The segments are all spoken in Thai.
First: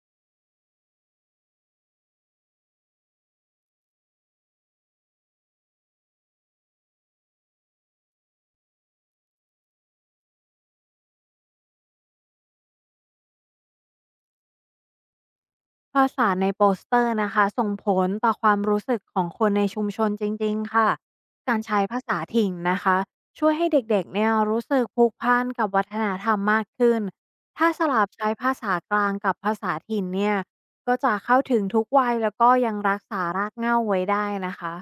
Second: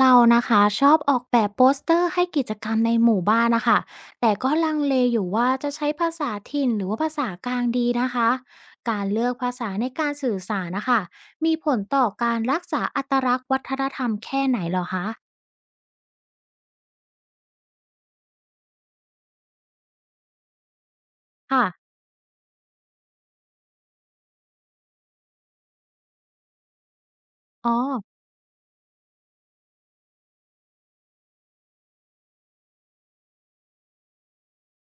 เรานะคะชอบออกแบบโปสเตอร์ให้กิจกรรมในหมู่บ้านนะคะแต่ก็ลังเลอยู่ว่าจะใช้ภาษาถิ่นหรือว่าภาษากลางดีนะคะการเลือกภาษาในการสื่อสารนะคะมีผลต่อการรักษาอัตลักษณ์วัฒนธรรมแค่ไหนเหรอคะภาษาในโปสเตอร์นะคะส่งผลต่อความรู้สึกของคนในชุมชนจริงๆค่ะการค่ะใช้ภาษาถิ่นนะคะช่วยให้เด็กๆเนี่ยรู้สึกผูกพันกับวัฒนธรรมมากขึ้นถ้าอ๋อสลับใช้ภาษากลางกับภาษาถิ่นเนี่ยก็จะเข้าถึงทุกวัยแล้วก็ยังรักษารากเหง้าไว้ได้นะคะ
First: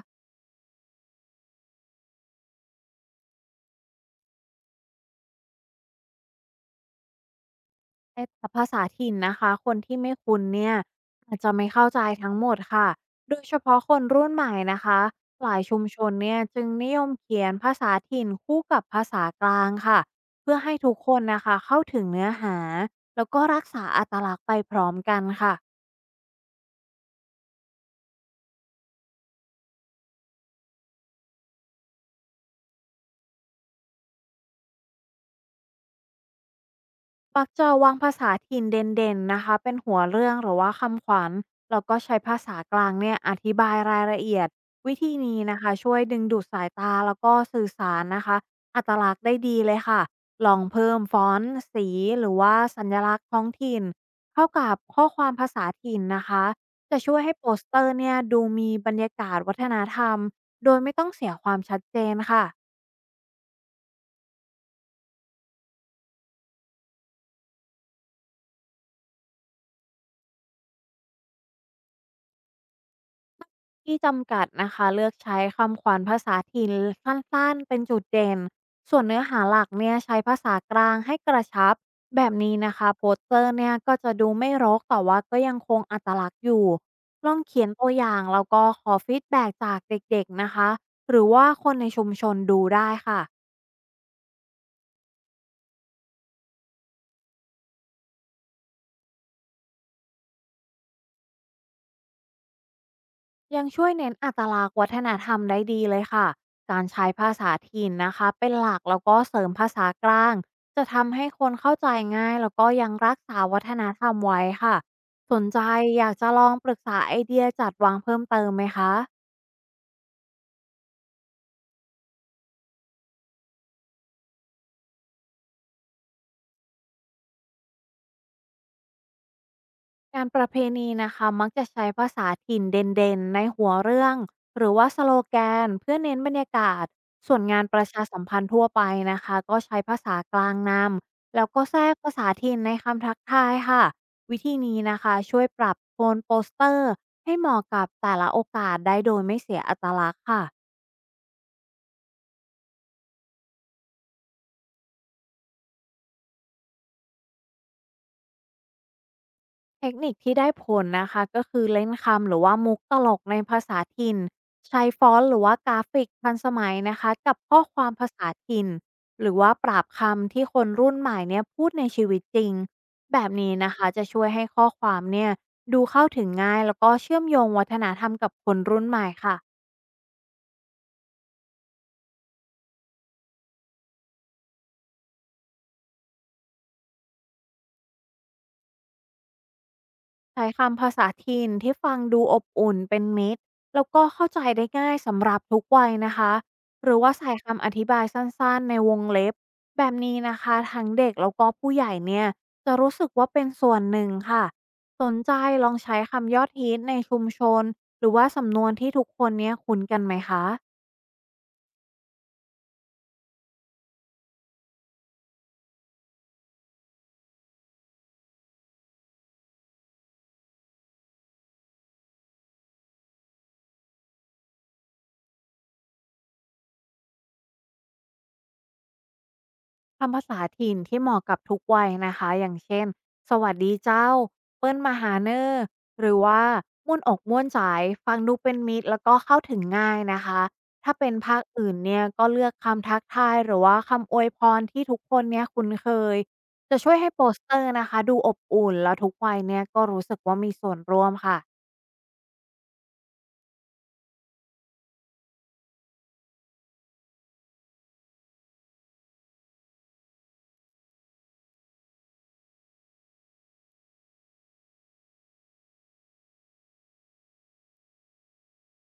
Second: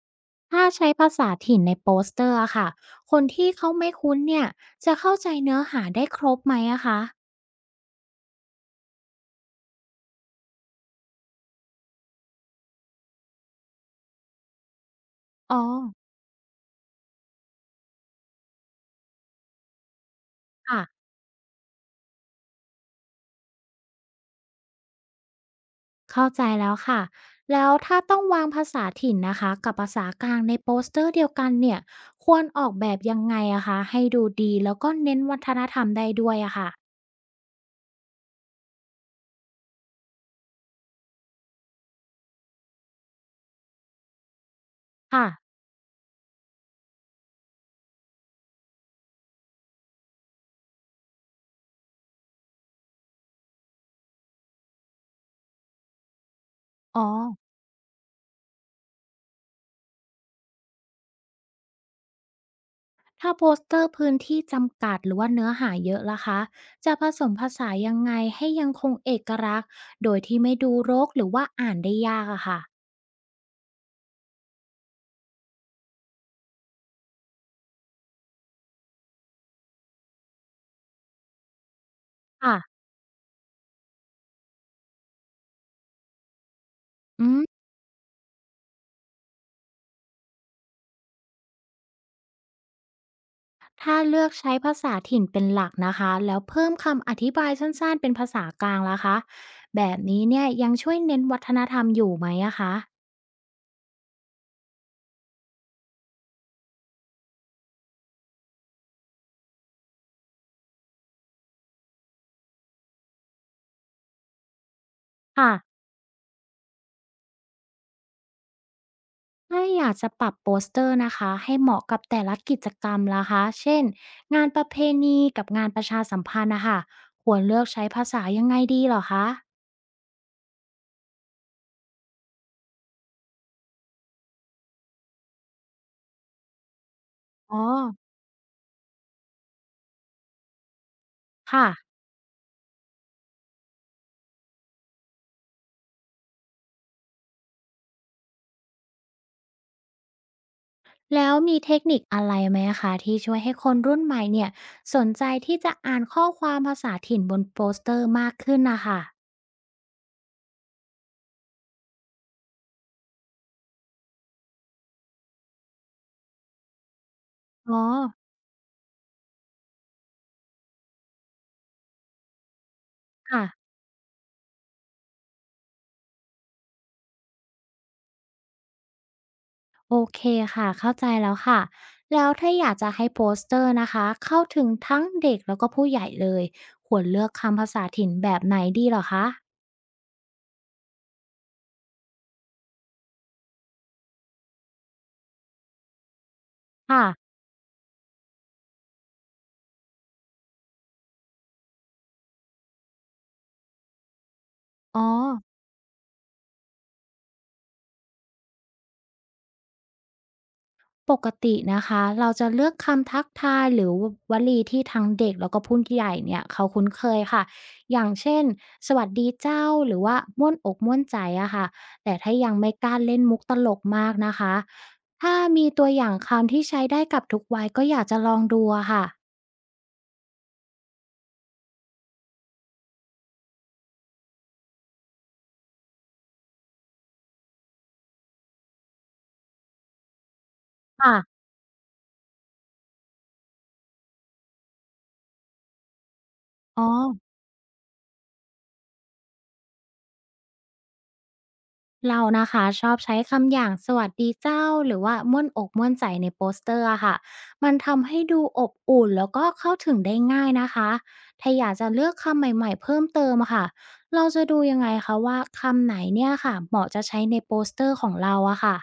ถ้าใช้ภาษาถิ่นในโปสเตอร์อะค่ะคนที่เขาไม่คุ้นเนี่ยจะเข้าใจเนื้อหาได้ครบไหมอะคะไอ้ภาษาถิ่นนะคะคนที่ไม่คุ้นเนี่ยอาจจะไม่เข้าใจทั้งหมดค่ะโดยเฉพาะคนรุ่นใหม่นะคะหลาอ๋อยชุมชนเนี่ยจึงนิยมเขียนภาษาถิ่นคู่กับภาษากลางค่ะเพื่อให้ค่ะ ทุกคนนะคะเข้าถึงเนื้อหาแล้วก็รักษาอัตลักษณ์ไปพร้อมกันค่ะ เข้าใจแล้วค่ะ แล้วถ้าต้องวางภาษาถิ่นนะคะกับภาษากลางในโปสเตอร์เดียวกันเนี่ยควรออกแบบยังไงอะคะให้ดูดีแล้วก็เน้นวัฒนธรรมได้ด้วยอะค่ะมักจะวางภาษาถิ่นเด่นๆนะคะเป็นหัวเรื่องหรือว่าคำขวัญแล้วก็ใช้ภาษากลางเนี่ยอธิบายรายละเอียดวิธีค่ะนี้นะคะช่วยดึงดูดสายตาแล้วก็สื่อสารนะคะอัตลักษณ์ได้ดีเลยค่ะลองเพิ่มฟอนต์สีหรือว่าสัญลักษณ์ท้องถิ่นเข้ากับข้อความภาษาถิ่นนะคะจะอ๋อช่วยให้โปสเตอร์เนี่ยดูมีบรรยากาศวัฒนธรรมโดยไม่ต้องเสียความชัดเจนค่ะ ถ้าโปสเตอร์พื้นที่จำกัดหรือว่าเนื้อหาเยอะล่ะคะจะผสมภาษายังไงให้ยังคงเอกลักษณ์โดยที่ไม่ดูรกหรือว่าอ่านได้ยากอะค่ะที่จำกัดนะคะเลือกใช้คำขวัญภาษาถิ่นสั้นๆเป็นจุดเด่นส่วนเนื้อหาหลักเนี่ยใช้ภาษากลางให้กระชับแบบนี้ค่ะนะคะโปสเตอร์เนี่ยก็จะดูไม่รกแต่ว่าก็ยังคงอัตลักษณ์อยู่ลอืองม เขียนตัวอย่างแล้วก็ขอฟีดแบ็จากเด็กๆนะคะหรือว่าคนในชุมชนดูได้ค่ะ ถ้าเลือกใช้ภาษาถิ่นเป็นหลักนะคะ แล้วเพิ่มคำอธิบายสั้นๆเป็นภาษากลางล่ะคะแบบนี้เนี่ยยังช่วยเน้นวัฒนธรรมอยู่ไหมอะคะยังช่วยเน้นอัตลักษณ์วัฒนธรรมได้ดีเลยค่ะ การใช้ภาษาถิ่นนะคะเป็นหลักแล้วก็เสริมภาษากลางจะทำให้คนเข้าใจง่ายแล้วก็ยังรักษาวัฒนธรรมไว้ค่ะ สนค่ะใจอยากจะลองปรึกษาไอเดียจัดวางเพิ่มเติมไหมคะ ถ้าอยากจะปรับโปสเตอร์นะคะให้เหมาะกับแต่ละกิจกรรมล่ะคะ เช่นงานประเพณีกับงานประชาสัมพันธ์นะคะควรเลือกใช้ภาษายังไงดีเหรอคะงานประเพณีนะคะมักจะใช้ภาษาถิ่นเด่นๆในหัวเรื่องหรือว่าสโลแกนเพื่อเน้นบรรยากาศส่วนอ๋องานประชาสัมพันธ์ทั่วไปนะคะก็ใช้ภาษากลางนำแล้วก็ค่ะแทรกภาษาถิ่นในคำทักทายค่ะวิธีนี้นะคะช่วยปรับโทนโปสเตอร์ให้เหมาะกับแต่ละโอกาสได้โดยไม่เสียอัตลักษณ์ค่ะ แล้วมีเทคนิคอะไรไหมคะที่ช่วยให้คนรุ่นใหม่เนี่ยสนใจที่จะอ่านข้อความภาษาถิ่นบนโปสเตอร์มากขึ้นนะคะ เทคนิคที่ได้ผลนะคะก็คือเล่นคำหรือว่ามุกตลกในภาษาถิ่นใช้ฟอนต์หรือว่ากราฟิกทันสมัยนะคะกับข้ออ๋คอวามภาษาถิ่นหรือว่าปราบคำที่คนรุ่นใหม่เนี่ยพูดในชีวิตจริงแบบค่ะนี้นะคะจะช่วยให้ข้อความเนี่ยดูเข้าถึงง่ายแล้วก็เชื่อมโยงวัฒนธรรมกับคนรุ่นใหม่ค่ะ โอเคค่ะ เข้าใจแล้วค่ะ แล้วถ้าอยากจะให้โปสเตอร์นะคะเข้าถึงทั้งเด็กแล้วก็ผู้ใหญ่เลยควรเลือกคำภาษาถิ่นแบบไหนดีเหรอคะใช้คำภาษาถิ่นที่ฟังดูอบอุ่นเป็นมิตรแล้วก็เข้าใจได้ง่ายสำหรับทุกวัยนะคะหรือค่ะว่าใส่คำอธิบายสั้นๆในวงเล็บแบบนี้นะคะทั้งเด็กแล้วก็ผู้ใหญ่เนี่ยจะรู้สึกว่าเป็นส่วนหนึ่งค่ะอ๋อ สนใจลองใช้คำยอดฮิตในชุมชนหรือว่าสำนวนที่ทุกคนเนี่ยคุ้นกันไหมคะ ปกตินะคะเราจะเลือกคำทักทายหรือวลีที่ทั้งเด็กแล้วก็ผู้ใหญ่เนี่ยเขาคุ้นเคยค่ะอย่างเช่นสวัสดีเจ้าหรือว่าม่วนอกม่วนใจอะค่ะแต่ถ้ายังไม่กล้าเล่นมุกตลกมากนะคะถ้ามีตัวอย่างคำที่ใช้ได้กับทุกวัยก็อยากจะลองดูอะค่ะคำภาษาถิ่นที่เหมาะกับทุกวัยนะคะอย่างเช่นสวัสดีเจ้าเปิ้นมาหาเนอร์หรือว่าม่วนอกม่วนใจฟังดูเป็นมิตรแล้วก็เข้าถึงง่ายนะคะถ้าเป็นค่ะภาคอื่นเนี่ยก็เลือกคำทักทายหรือว่าคำอวยพรที่ทุกคนเนี่ยคุ้นเคยจะอ๋อ ช่วยให้โปสเตอร์นะคะดูอบอุ่นแล้วทุกวัยเนี่ยก็รู้สึกว่ามีส่วนร่วมค่ะ เรานะคะชอบใช้คำอย่างสวัสดีเจ้าหรือว่าม่วนอกม่วนใจในโปสเตอร์อะค่ะมันทำให้ดูอบอุ่นแล้วก็เข้าถึงได้ง่ายนะคะถ้าอยากจะเลือกคำใหม่ๆเพิ่มเติมอะค่ะเราจะดูยังไงคะว่าคำไหนเนี่ยค่ะเหมาะจะใช้ในโปสเตอร์ของเราอะค่ะ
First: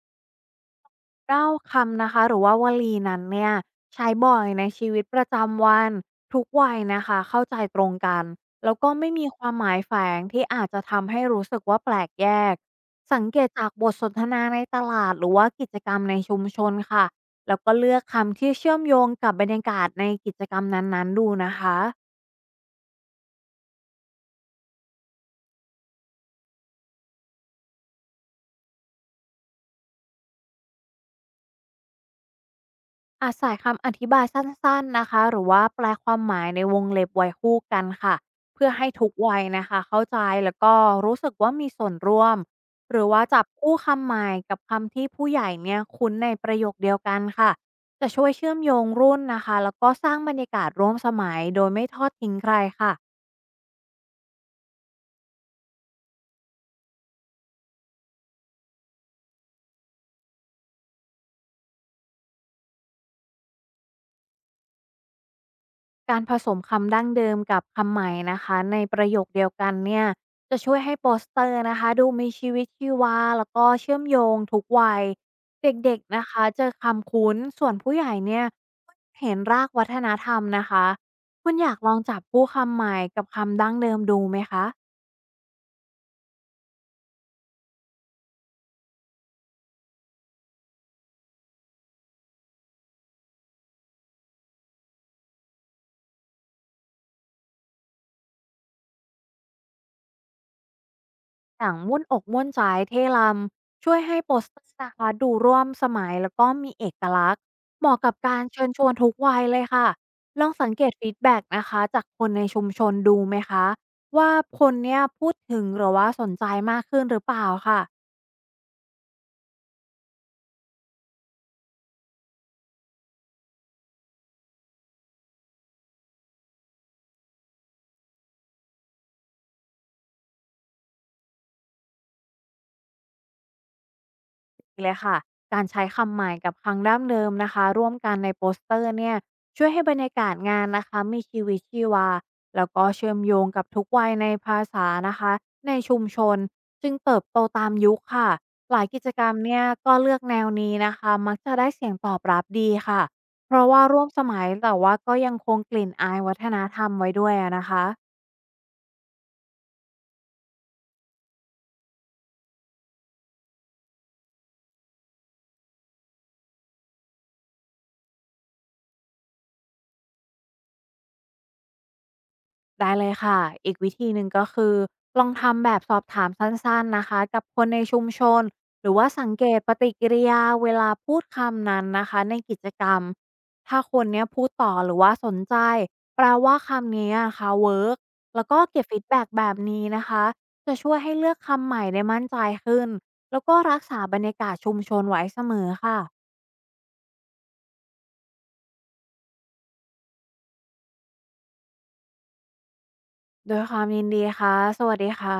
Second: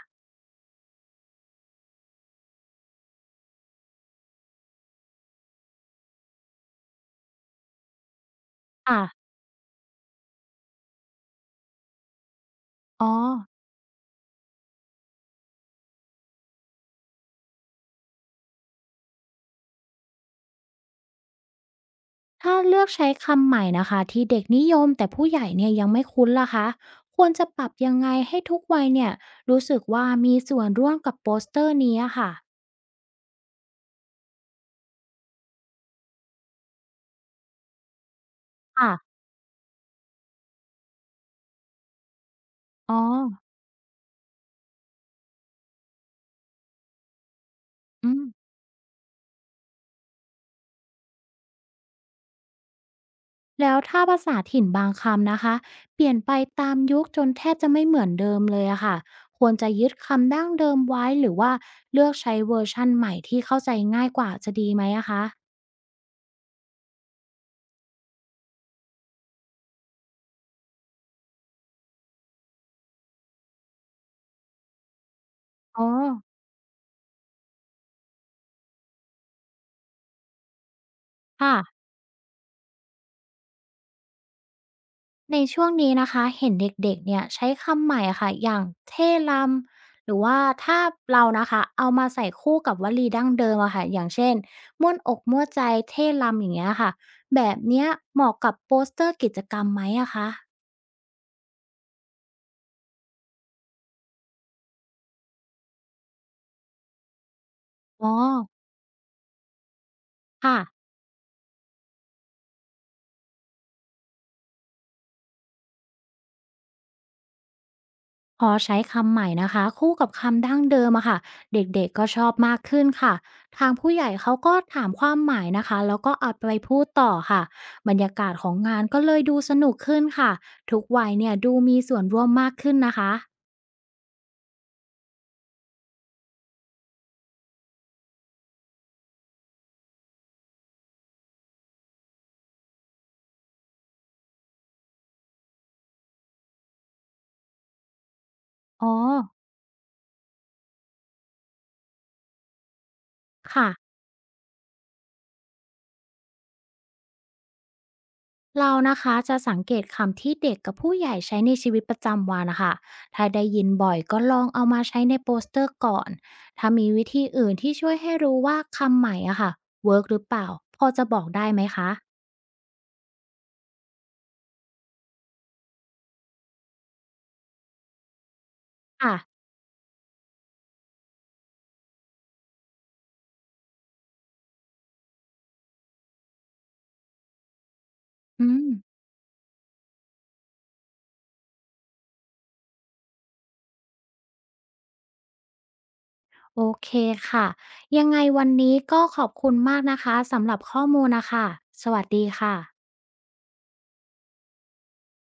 เก้าคำนะคะหรือว่าวลีนั้นเนี่ยใช้บ่อยในชีวิตประจำวันทุกวัยนะคะเข้าใจตรงกันแล้วก็ค่ะไม่มีความหมายแฝงที่อาจจะทำให้รู้สึกว่าแปลกแยกอ๋อสังเกตจากบทสนทนาในตลาดหรือว่ากิจกรรมในชุมชนค่ะแล้วก็เลือกคำที่เชื่อมโยงกับบรรยากาศในกิจกรรมนั้นๆดูนะคะ ถ้าเลือกใช้คำใหม่นะคะที่เด็กนิยมแต่ผู้ใหญ่เนี่ยยังไม่คุ้นล่ะคะควรจะปรับยังไงให้ทุกวัยเนี่ยรู้สึกว่ามีส่วนร่วมกับโปสเตอร์นี้อะค่ะอาศัยคำอธิบายสั้นๆ นะคะหรือว่าแปลความหมายในวงเล็บไว้คู่กันค่ะเพื่อให้ค่ะทุกวัยนะคะเข้าใจแล้วก็รู้สึกว่ามีส่วนร่วมอ๋หอ รือว่าจับคู่คำใหม่กับคำที่ผู้ใหญ่เนี่ยคุ้นในประโยคเดียวกันค่ะจะอืมช่วยเชื่อมโยงรุ่นนะคะแล้วก็สร้างบรรยากาศร่วมสมัยโดยไม่ทอดทิ้งใครค่ะ แล้วถ้าภาษาถิ่นบางคำนะคะเปลี่ยนไปตามยุคจนแทบจะไม่เหมือนเดิมเลยอะค่ะควรจะยึดคำดั้งเดิมไว้หรือว่าเลือกใช้เวอร์ชันใหม่ที่เข้าใจง่ายกว่าจะดีไหมอะคะการผสมคำดั้งเดิมกับคำใหม่นะคะในประโยคเดียวกันเนี่ยจะช่วยให้โปสเตอร์นะคะดูมีชีวิตชีวาแล้วก็เชื่อมโยงทุกวัยเอ๋อด็กๆนะคะเจอคำคุ้นส่วนผู้ใหญ่เนี่ยเห็นรากวัฒนธรรมนะคะคุณอยากค่ะลองจับผู้คำใหม่กับคำดั้งเดิมดูไหมคะ ในช่วงนี้นะคะเห็นเด็กๆเนี่ยใช้คำใหม่อะค่ะอย่างเท่ลำหรือว่าถ้าเรานะคะเอามาใส่คู่กับวลีดั้งเดิมอะค่ะอย่างเช่นม่วนอกม่วนใจเท่ลำอย่างเงี้ยค่ะแบบเนี้ยเหมาะกับโปสเตอร์กิจกรรมไหมอะคะหนังม่วนอกม่วนใจเท่ล้ำช่วยให้โปสเตอร์นะคะดูร่วมสมัยแล้วก็มีเอกลักษณ์เหมาะอ๋อ กับการเชิญชวนทุกวัยเลยค่ะลองค่ะสังเกตฟีดแบ็กนะคะจากคนในชุมชนดูไหมคะว่าคนเนี่ยพูดถึงหรือว่าสนใจมากขึ้นหรือเปล่าค่ะ พอใช้คำใหม่นะคะคู่กับคำดั้งเดิมอะค่ะเด็กๆก็ชอบมากขึ้นค่ะทางผู้ใหญ่เขาก็ถามความหมายนะคะแล้วก็เอาไปพูดต่อค่ะบรรยากาศของงานก็เลยดูสนุกขึ้นค่ะทุกวัยเนี่ยดูมีส่วนร่วมมากขึ้นนะคะเลยค่ะการใช้คำใหม่กับคำดั้งเดิมนะคะร่วมกันในโปสเตอร์เนี่ยช่วยให้บรรยากาศงานนะคะมีชีวิตชีวาแล้วก็เชื่อมโยงกับทุกวัยในภาษานะคะในชุมชนจึงเติบโตตามยุคค่ะหลายอ๋อกิจกรรมเนี่ยก็เลือกแนวนี้นะคะมักจะได้เสียงตอบรับดีค่ะเพราะว่าค่ะ ร่วมสมัยแต่ว่าก็ยังคงกลิ่นอายวัฒนธรรมไว้ด้วยอะนะคะ เรานะคะจะสังเกตคำที่เด็กกับผู้ใหญ่ใช้ในชีวิตประจำวันนะคะถ้าได้ยินบ่อยก็ลองเอามาใช้ในโปสเตอร์ก่อนถ้ามีวิธีอื่นที่ช่วยให้รู้ว่าคำใหม่อะค่ะเวิร์กหรือเปล่าพอจะบอกได้ไหมคะได้เลยค่ะอีกวิธีหนึ่งก็คือลองทำแบบสอบถามสั้นๆนะคะกับคนในชุมชนหรือว่าค่ะสังเกตปฏิกิริยาเวลาพูดคำนั้นนะคะในกิจกรรมถ้าคนเนี้ยพูดต่อหรือว่าสนใจแปลว่าคำนี้นะคะเวิร์กแล้วอืก็มเก็บฟีดแบ็กแบบนี้นะคะจะช่วยให้เลือกคำใหม่ได้มั่นใจขึ้นแล้วก็รักษาบรรยากาศชุมชนไว้เสมอค่ะโอเคค่ะยังไงวันนี้ก็ขอบคุณมากนะคะสำหรับข้อมูลนะคะสวัสดีค่ะโดวยความยินดีค่ะสวัสดีค่ะ